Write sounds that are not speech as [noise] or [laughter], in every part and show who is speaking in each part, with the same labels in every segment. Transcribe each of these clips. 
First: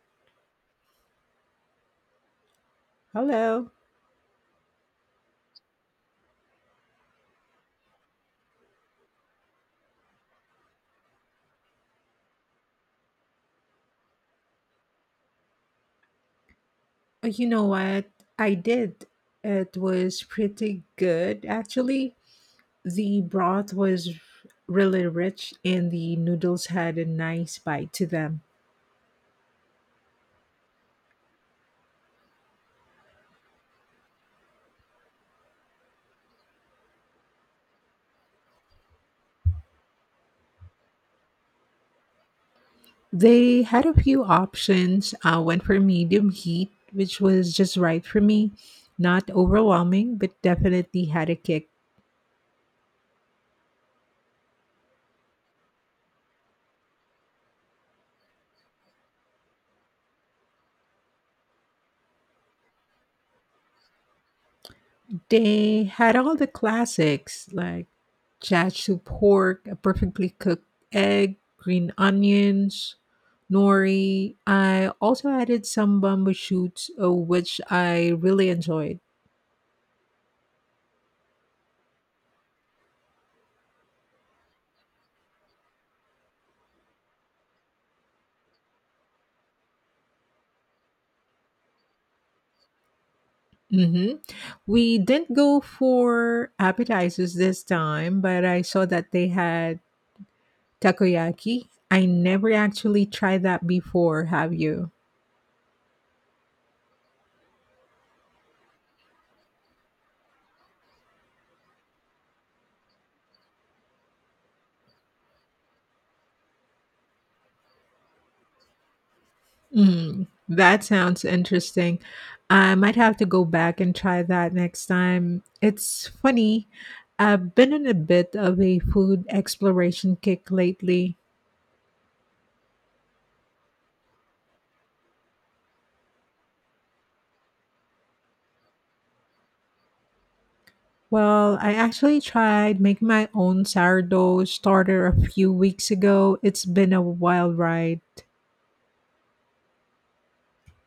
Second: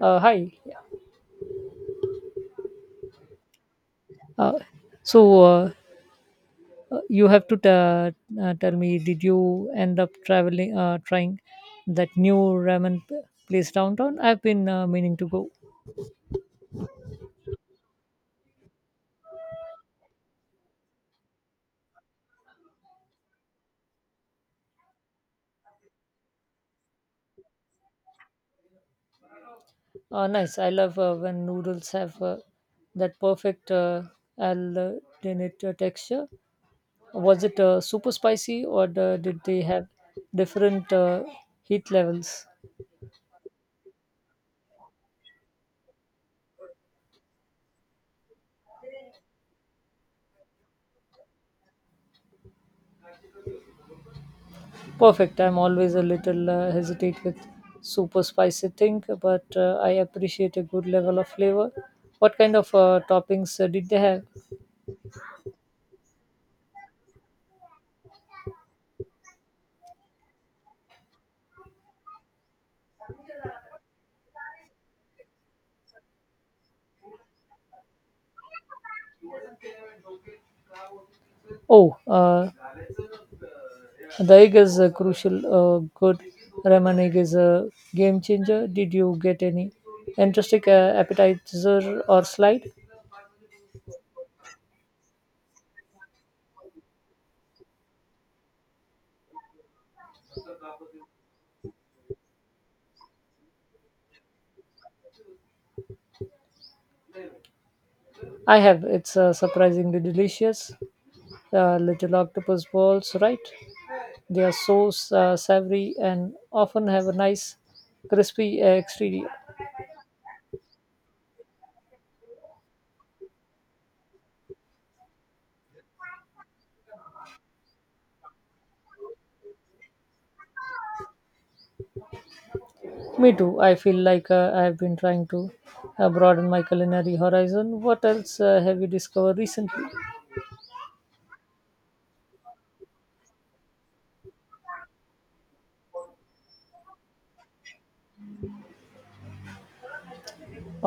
Speaker 1: Hi.
Speaker 2: Hello.
Speaker 1: Uh, so uh, you have to ta tell me, did you end up traveling, trying that new ramen p- place downtown? I've been meaning to go.
Speaker 2: You know what? I did. It was pretty good, actually. The broth was really rich, and the noodles had a nice bite to them.
Speaker 1: Nice. I love when noodles have that perfect al dente texture. Was it super spicy, or did they have different heat levels?
Speaker 2: They had a few options. Went for medium heat, which was just right for me. Not overwhelming, but definitely had a kick.
Speaker 1: Perfect. I'm always a little hesitate with super spicy thing, but I appreciate a good level of flavor. What kind of toppings did they have?
Speaker 2: They had all the classics like chachu pork, a perfectly cooked egg, green onions, nori. I also added some bamboo shoots, which I really enjoyed.
Speaker 1: Oh, the egg is a crucial. Good ramen egg is a game changer. Did you get any interesting appetizer or slide?
Speaker 2: Hmm. We didn't go for appetizers this time, but I saw that they had Takoyaki? I never actually tried that before, have you?
Speaker 1: I have. It's surprisingly delicious. Little octopus balls, right? They are so savory and often have a nice crispy exterior.
Speaker 2: Mm, that sounds interesting. I might have to go back and try that next time. It's funny, I've been in a bit of a food exploration kick lately.
Speaker 1: Me too. I feel like I've been trying to broaden my culinary horizon. What else have you discovered recently?
Speaker 2: Well, I actually tried making my own sourdough starter a few weeks ago. It's been a wild ride.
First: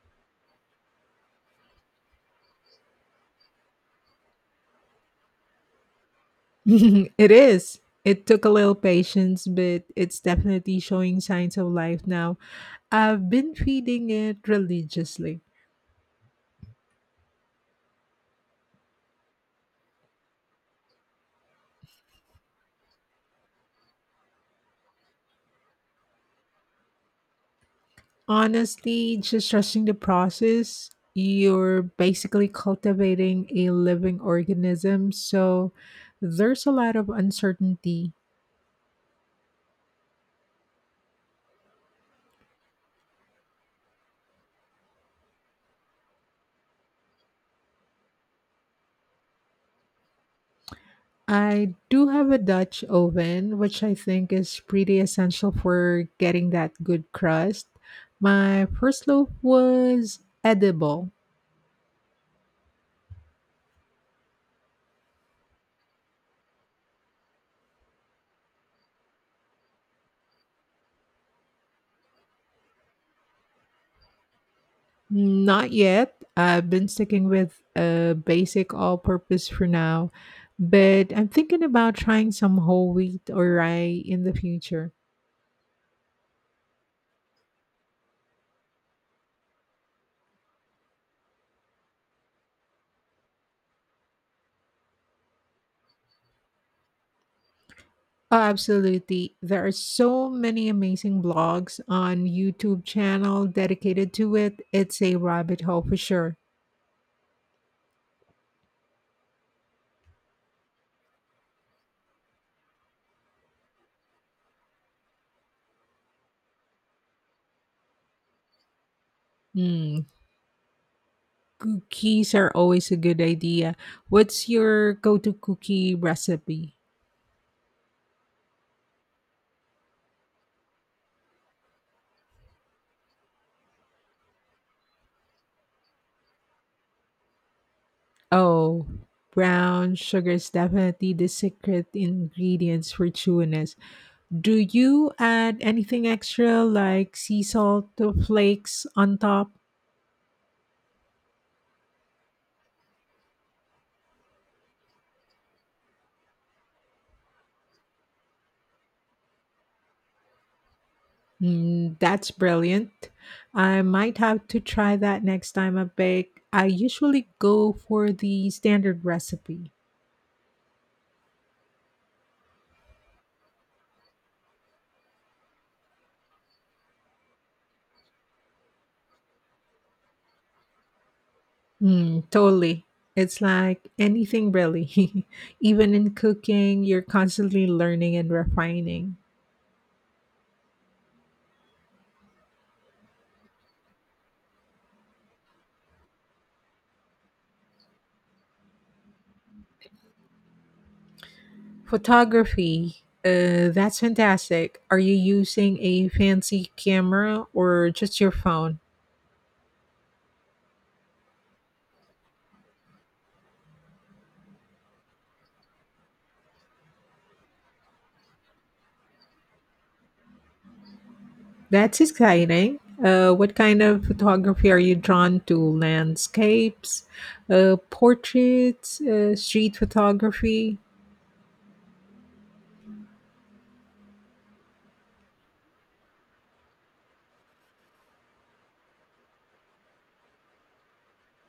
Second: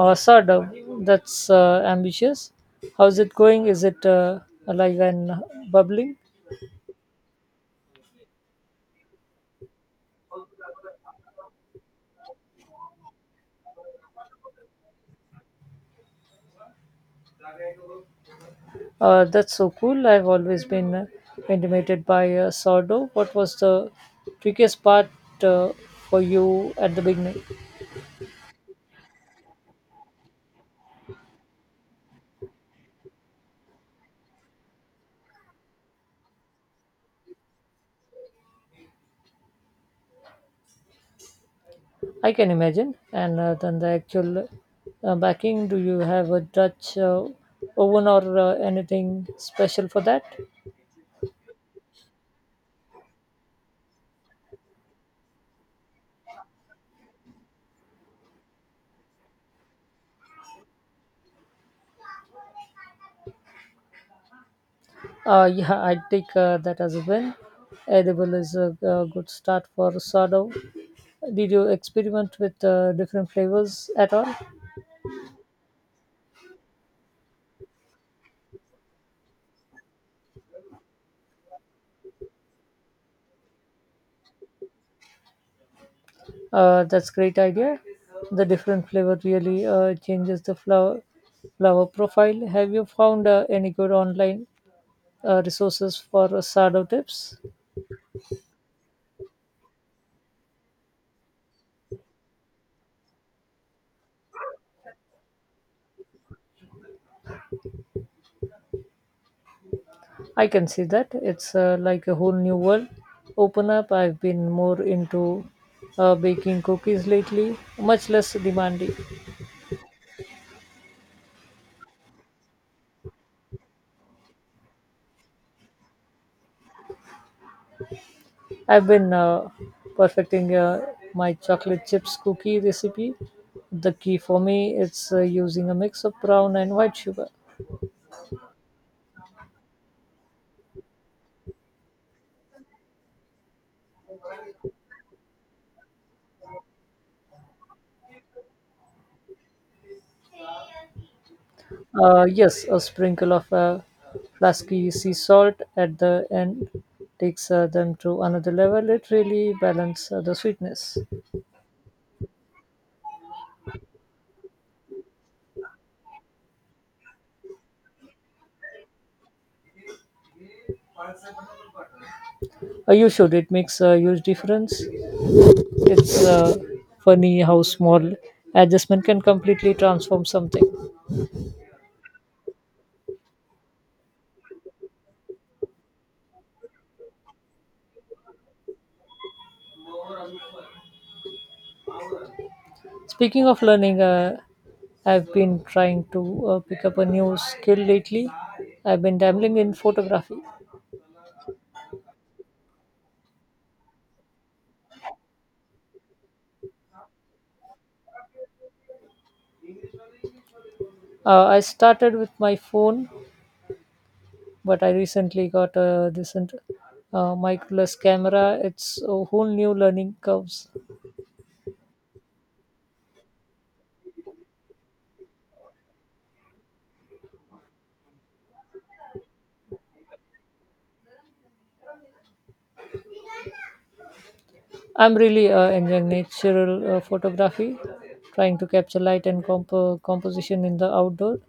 Speaker 1: Sardo. That's ambitious. How's it going? Is it alive and bubbling?
Speaker 2: [laughs] It is. It took a little patience, but it's definitely showing signs of life now. I've been feeding it religiously.
Speaker 1: That's so cool. I've always been intimidated by sourdough. What was the trickiest part uh, for you at the beginning?
Speaker 2: Honestly, just trusting the process, you're basically cultivating a living organism. So there's a lot of uncertainty.
Speaker 1: I can imagine. And then the actual backing, do you have a Dutch oven or anything special for that?
Speaker 2: I do have a Dutch oven, which I think is pretty essential for getting that good crust. My first loaf was edible.
Speaker 1: [laughs] Yeah, I take that as a win. Edible is a good start for sourdough. Did you experiment with different flavors at all?
Speaker 2: Not yet. I've been sticking with a basic all purpose for now, but I'm thinking about trying some whole wheat or rye in the future.
Speaker 1: That's great idea. The different flavor really changes the flower profile. Have you found any good online resources for sourdough tips?
Speaker 2: Oh, absolutely. There are so many amazing blogs on YouTube channel dedicated to it. It's a rabbit hole for sure.
Speaker 1: I can see that. It's like a whole new world. Open up. I've been more into baking cookies lately, much less demanding.
Speaker 2: Hmm, cookies are always a good idea. What's your go-to cookie recipe?
Speaker 1: I've been perfecting my chocolate chips cookie recipe. The key for me is using a mix of brown and white sugar.
Speaker 2: Oh, brown sugar is definitely the secret ingredients for chewiness. Do you add anything extra like sea salt or flakes on top?
Speaker 1: Yes, a sprinkle of flasky sea salt at the end takes them to another level. It really balances the sweetness.
Speaker 2: Mm, that's brilliant. I might have to try that next time I bake. I usually go for the standard recipe.
Speaker 1: You should. It makes a huge difference. It's funny how small adjustment can completely transform something.
Speaker 2: Mm, totally. It's like anything really. [laughs] Even in cooking, you're constantly learning and refining.
Speaker 1: Speaking of learning, I've been trying to pick up a new skill lately. I've been dabbling in photography.
Speaker 2: Photography. That's fantastic. Are you using a fancy camera or just your phone?
Speaker 1: I started with my phone, but I recently got this microless camera. It's a whole new learning curves.
Speaker 2: That's exciting. What kind of photography are you drawn to? Landscapes, portraits, street photography?
Speaker 1: I'm really enjoying natural photography, trying to capture light and composition in the outdoor.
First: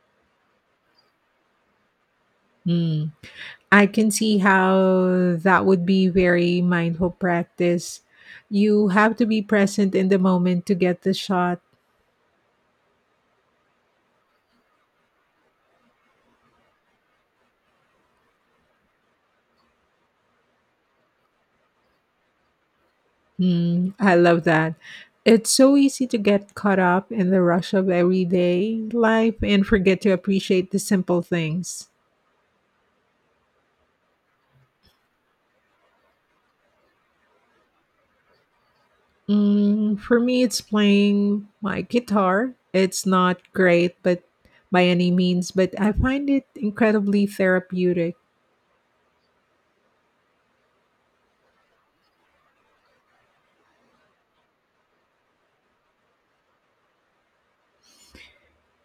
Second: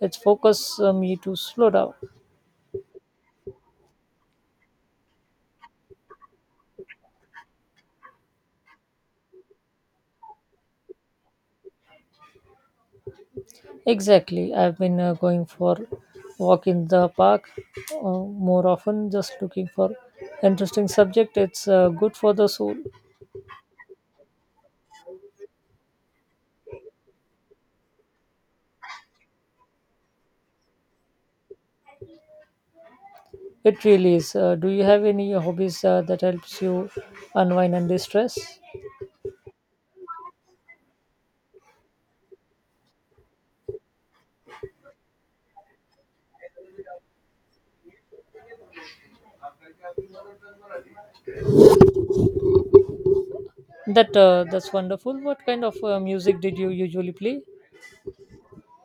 Speaker 1: It's focused me to slow down.
Speaker 2: Hmm. I can see how that would be very mindful practice. You have to be present in the moment to get the shot.
Speaker 1: Exactly. I've been going for walk in the park more often, just looking for interesting subject. It's good for the soul.
Speaker 2: Mm, I love that. It's so easy to get caught up in the rush of everyday life and forget to appreciate the simple things.
Speaker 1: It really is. Do you have any hobbies that helps you unwind and distress?
Speaker 2: Mm, for me, it's playing my guitar. It's not great, but by any means, but I find it incredibly therapeutic.
Speaker 1: That's wonderful. What kind of music did you usually play?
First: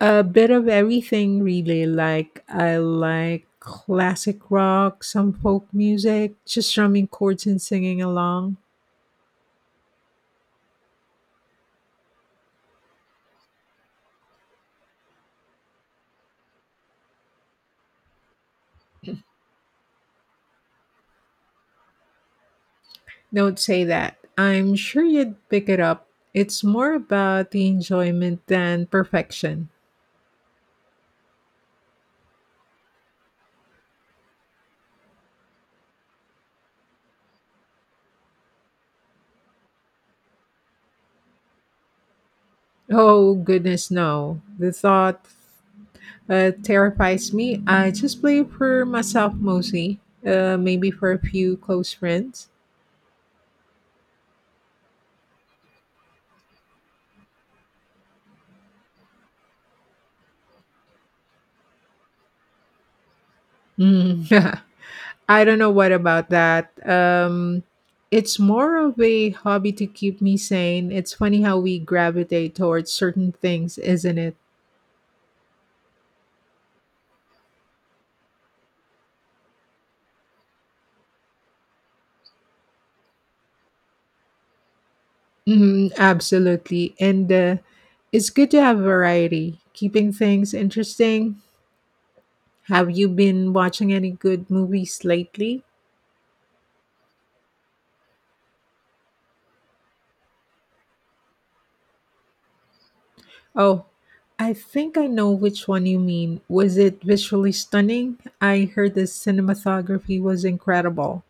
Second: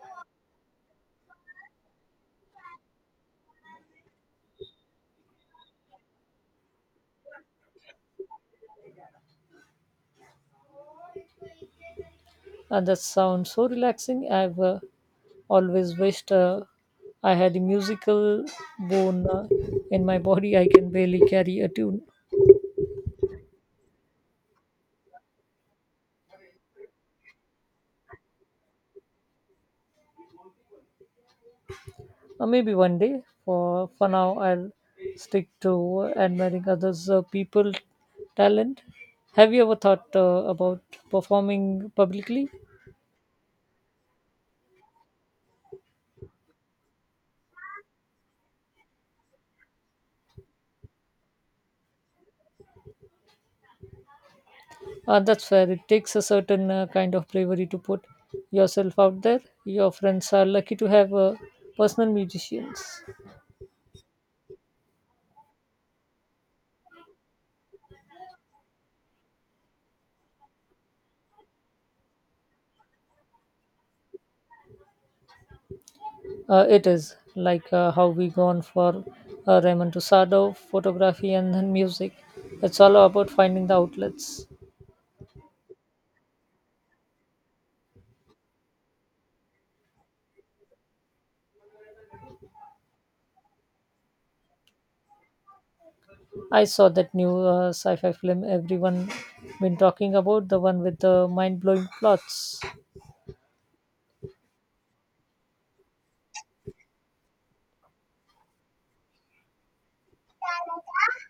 Speaker 2: A bit of everything, really. Like, I like classic rock, some folk music, just strumming chords and singing along.
Speaker 1: And that sounds so relaxing. I've always wished I had a musical bone in my body. I can barely carry a tune.
Speaker 2: Don't say that. I'm sure you'd pick it up. It's more about the enjoyment than perfection.
Speaker 1: Maybe one day. For now, I'll stick to admiring others' people talent. Have you ever thought about performing publicly?
Speaker 2: Oh, goodness, no. The thought terrifies me. I just play for myself mostly, maybe for a few close friends.
Speaker 1: That's fair. It takes a certain kind of bravery to put yourself out there. Your friends are lucky to have personal musicians.
Speaker 2: Mm. [laughs] I don't know what about that. It's more of a hobby to keep me sane. It's funny how we gravitate towards certain things, isn't it?
Speaker 1: It is like how we gone for Raymond Tusado, photography, and then music. It's all about finding the outlets.
Speaker 2: Mhm, absolutely. And it's good to have variety, keeping things interesting. Have you been watching any good movies lately?
Speaker 1: I saw that new sci-fi film everyone been talking about, the one with the mind-blowing plots.
Speaker 2: Oh, I think I know which one you mean. Was it visually stunning? I heard the cinematography was incredible.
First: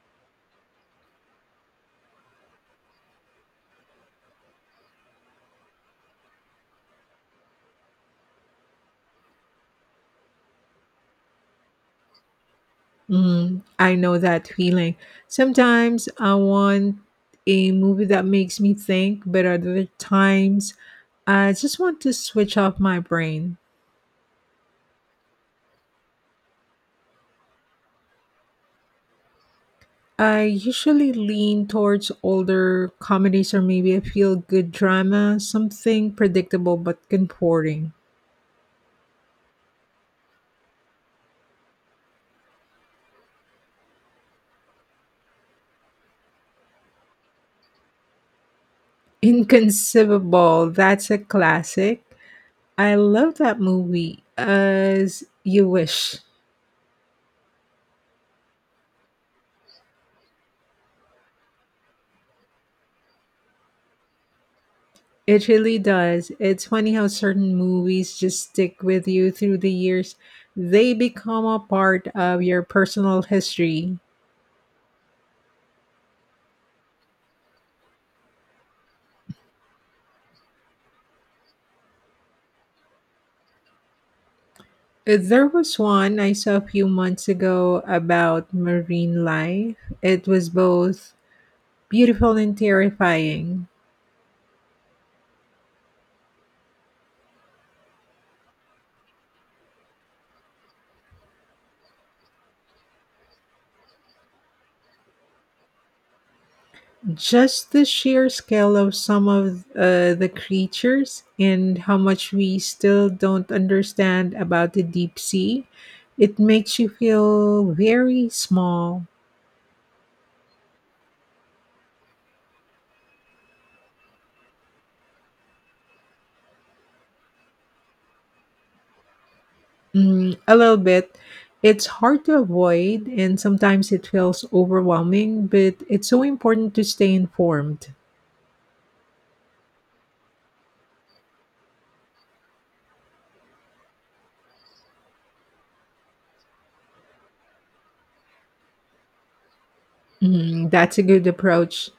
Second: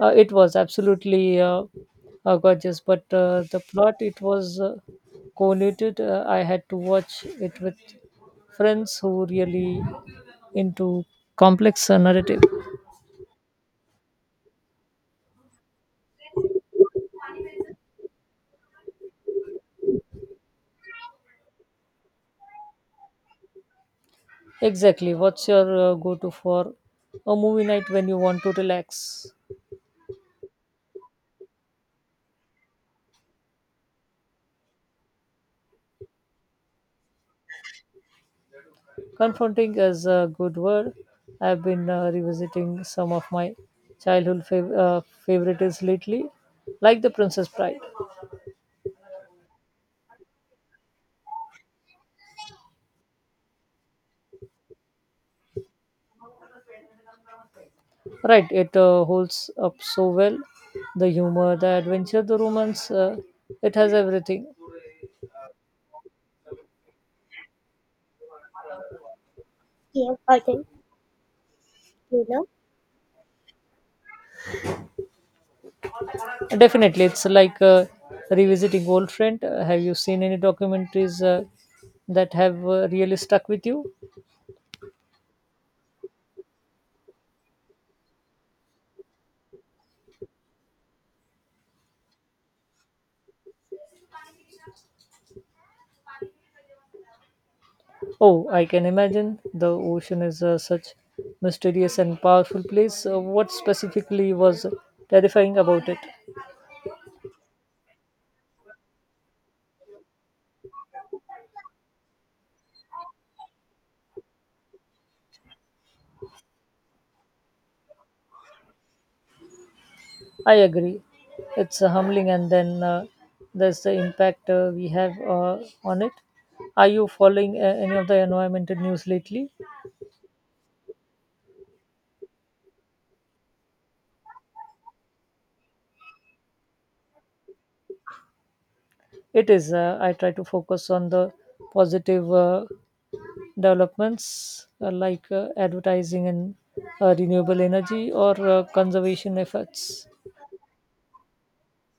Speaker 1: It was absolutely gorgeous, but the plot it was convoluted. I had to watch it with friends who really into complex narrative.
Speaker 2: Mm, I know that feeling. Sometimes I want a movie that makes me think, but other times I just want to switch off my brain.
Speaker 1: Exactly. What's your go to for a movie night when you want to relax?
Speaker 2: I usually lean towards older comedies or maybe a feel good drama, something predictable but comforting.
Speaker 1: Confronting is a good word. I've been revisiting some of my childhood favorites lately, like The Princess Bride.
Speaker 2: [laughs] Inconceivable, that's a classic. I love that movie, As You Wish.
Speaker 1: Right, it holds up so well. The humor, the adventure, the romance, it has everything.
Speaker 2: It really does. It's funny how certain movies just stick with you through the years,
Speaker 1: Yeah, I think,
Speaker 2: they become a part
Speaker 1: you
Speaker 2: of
Speaker 1: know.
Speaker 2: your personal history.
Speaker 1: Definitely, it's like revisiting old friend. Have you seen any documentaries that have really stuck with you?
Speaker 2: There was one I saw a few months ago about marine life. It was both beautiful and terrifying.
Speaker 1: Oh, I can imagine. The ocean is such mysterious and powerful place. What specifically was terrifying about it?
Speaker 2: Just the sheer scale of some of the creatures and how much we still don't understand about the deep sea, it makes you feel very small.
Speaker 1: I agree. It's humbling, and then there's the impact we have on it. Are you following any of the environmental news lately?
Speaker 2: Mm, a little bit. It's hard to avoid, and sometimes it feels overwhelming, but it's so important to stay informed.
Speaker 1: It is. I try to focus on the positive developments like advertising in renewable energy or conservation efforts.
Speaker 2: Mm, that's a good approach.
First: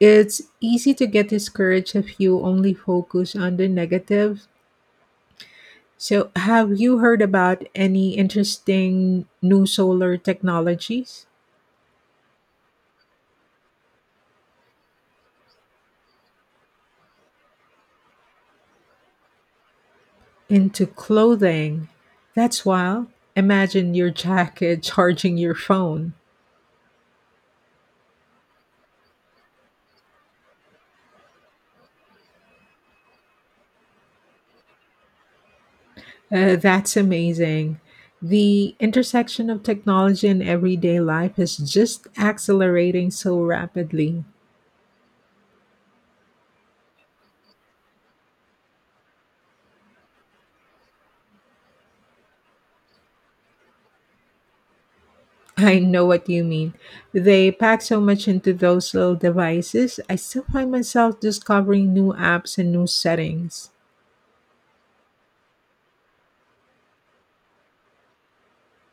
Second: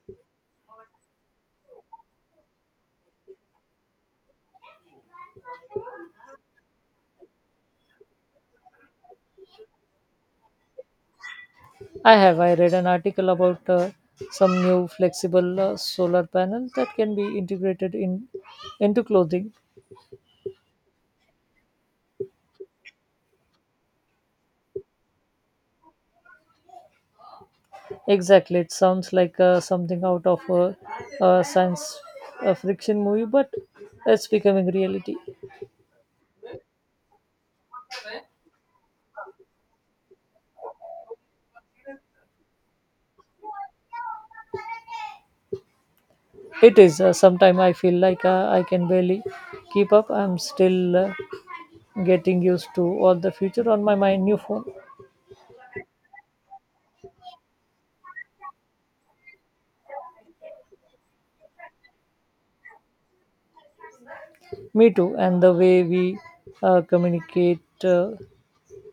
Speaker 2: It's easy to get discouraged if you only focus on the negative. So, have you heard about any interesting new solar technologies
Speaker 1: I have. I read an article about some new flexible solar panels that can be integrated in into clothing.
Speaker 2: into clothing? That's wild. Imagine your jacket [laughs] charging your phone.
Speaker 1: Exactly. It sounds like something out of a science friction movie, but it's becoming reality.
Speaker 2: That's amazing. The intersection of technology and everyday life is just accelerating so rapidly.
Speaker 1: It is. Sometimes I feel like I can barely keep up. I'm still getting used to all the future on my new phone.
Speaker 2: [laughs] I know what you mean. They pack so much into those little devices. I still find myself discovering new apps and new settings.
Speaker 1: Me too. And the way we communicate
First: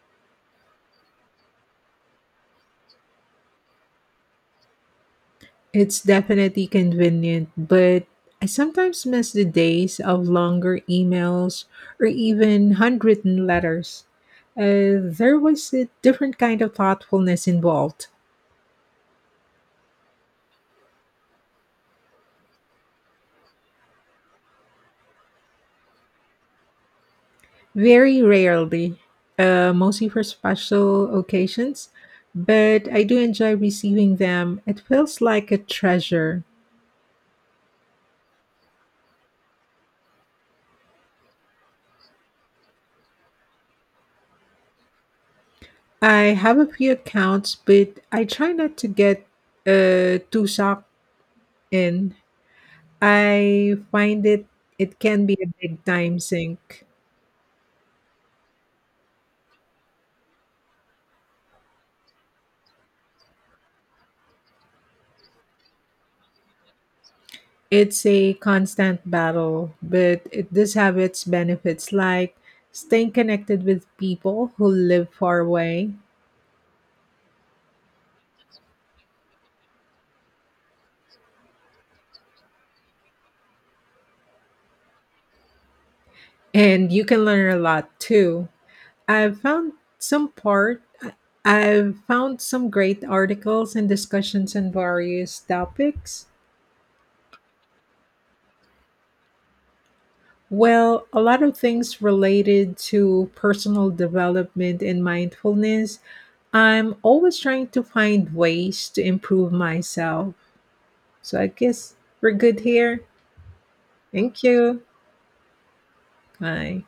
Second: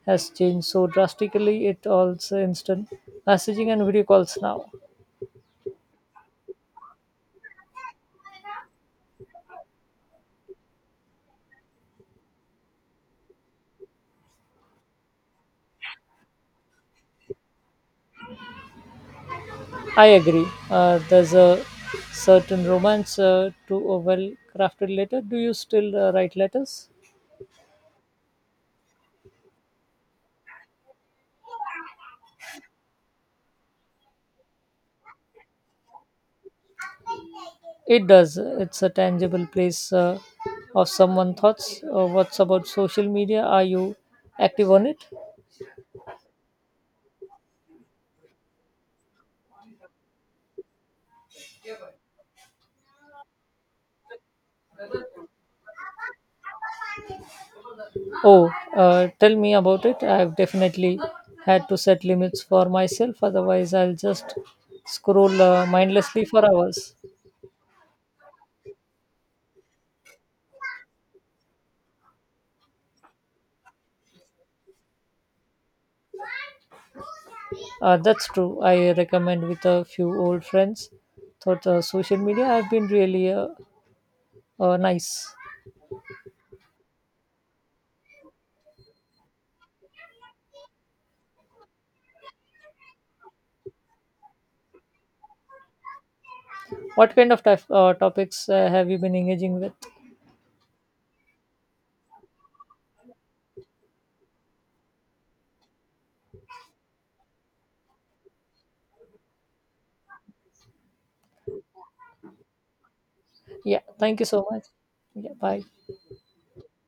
Speaker 1: has changed so drastically. It also instant messaging and video calls now.
Speaker 2: It's definitely convenient, but I sometimes miss the days of longer emails or even handwritten letters. There was a different kind of thoughtfulness involved.
Speaker 1: I agree. There's a certain romance to a well crafted letter. Do you still write letters?
Speaker 2: Very rarely, mostly for special occasions, but I do enjoy receiving them. It feels like a treasure.
Speaker 1: It does. It's a tangible place of someone's thoughts. What's about social media? Are you active on it?
Speaker 2: I have a few accounts, but I try not to get too sucked in. I find it can be a big time sink.
Speaker 1: Oh, tell me about it. I've definitely had to set limits for myself, otherwise, I'll just scroll mindlessly for hours.
Speaker 2: It's a constant battle, but it does have its benefits, like staying connected with people who live far away,
Speaker 1: That's true. I recommend with a few old friends. Thought social media have been really nice.
Speaker 2: and you can learn a lot too. I've found some part. I've found some great articles and discussions on various topics.
Speaker 1: What kind of topics have you been engaging with?
Speaker 2: Well, a lot of things related to personal development and mindfulness. I'm always trying to find ways to improve myself. So I guess we're good here.
Speaker 1: Yeah, thank you
Speaker 2: Thank
Speaker 1: so much.
Speaker 2: you.
Speaker 1: Yeah, bye.
Speaker 2: Bye.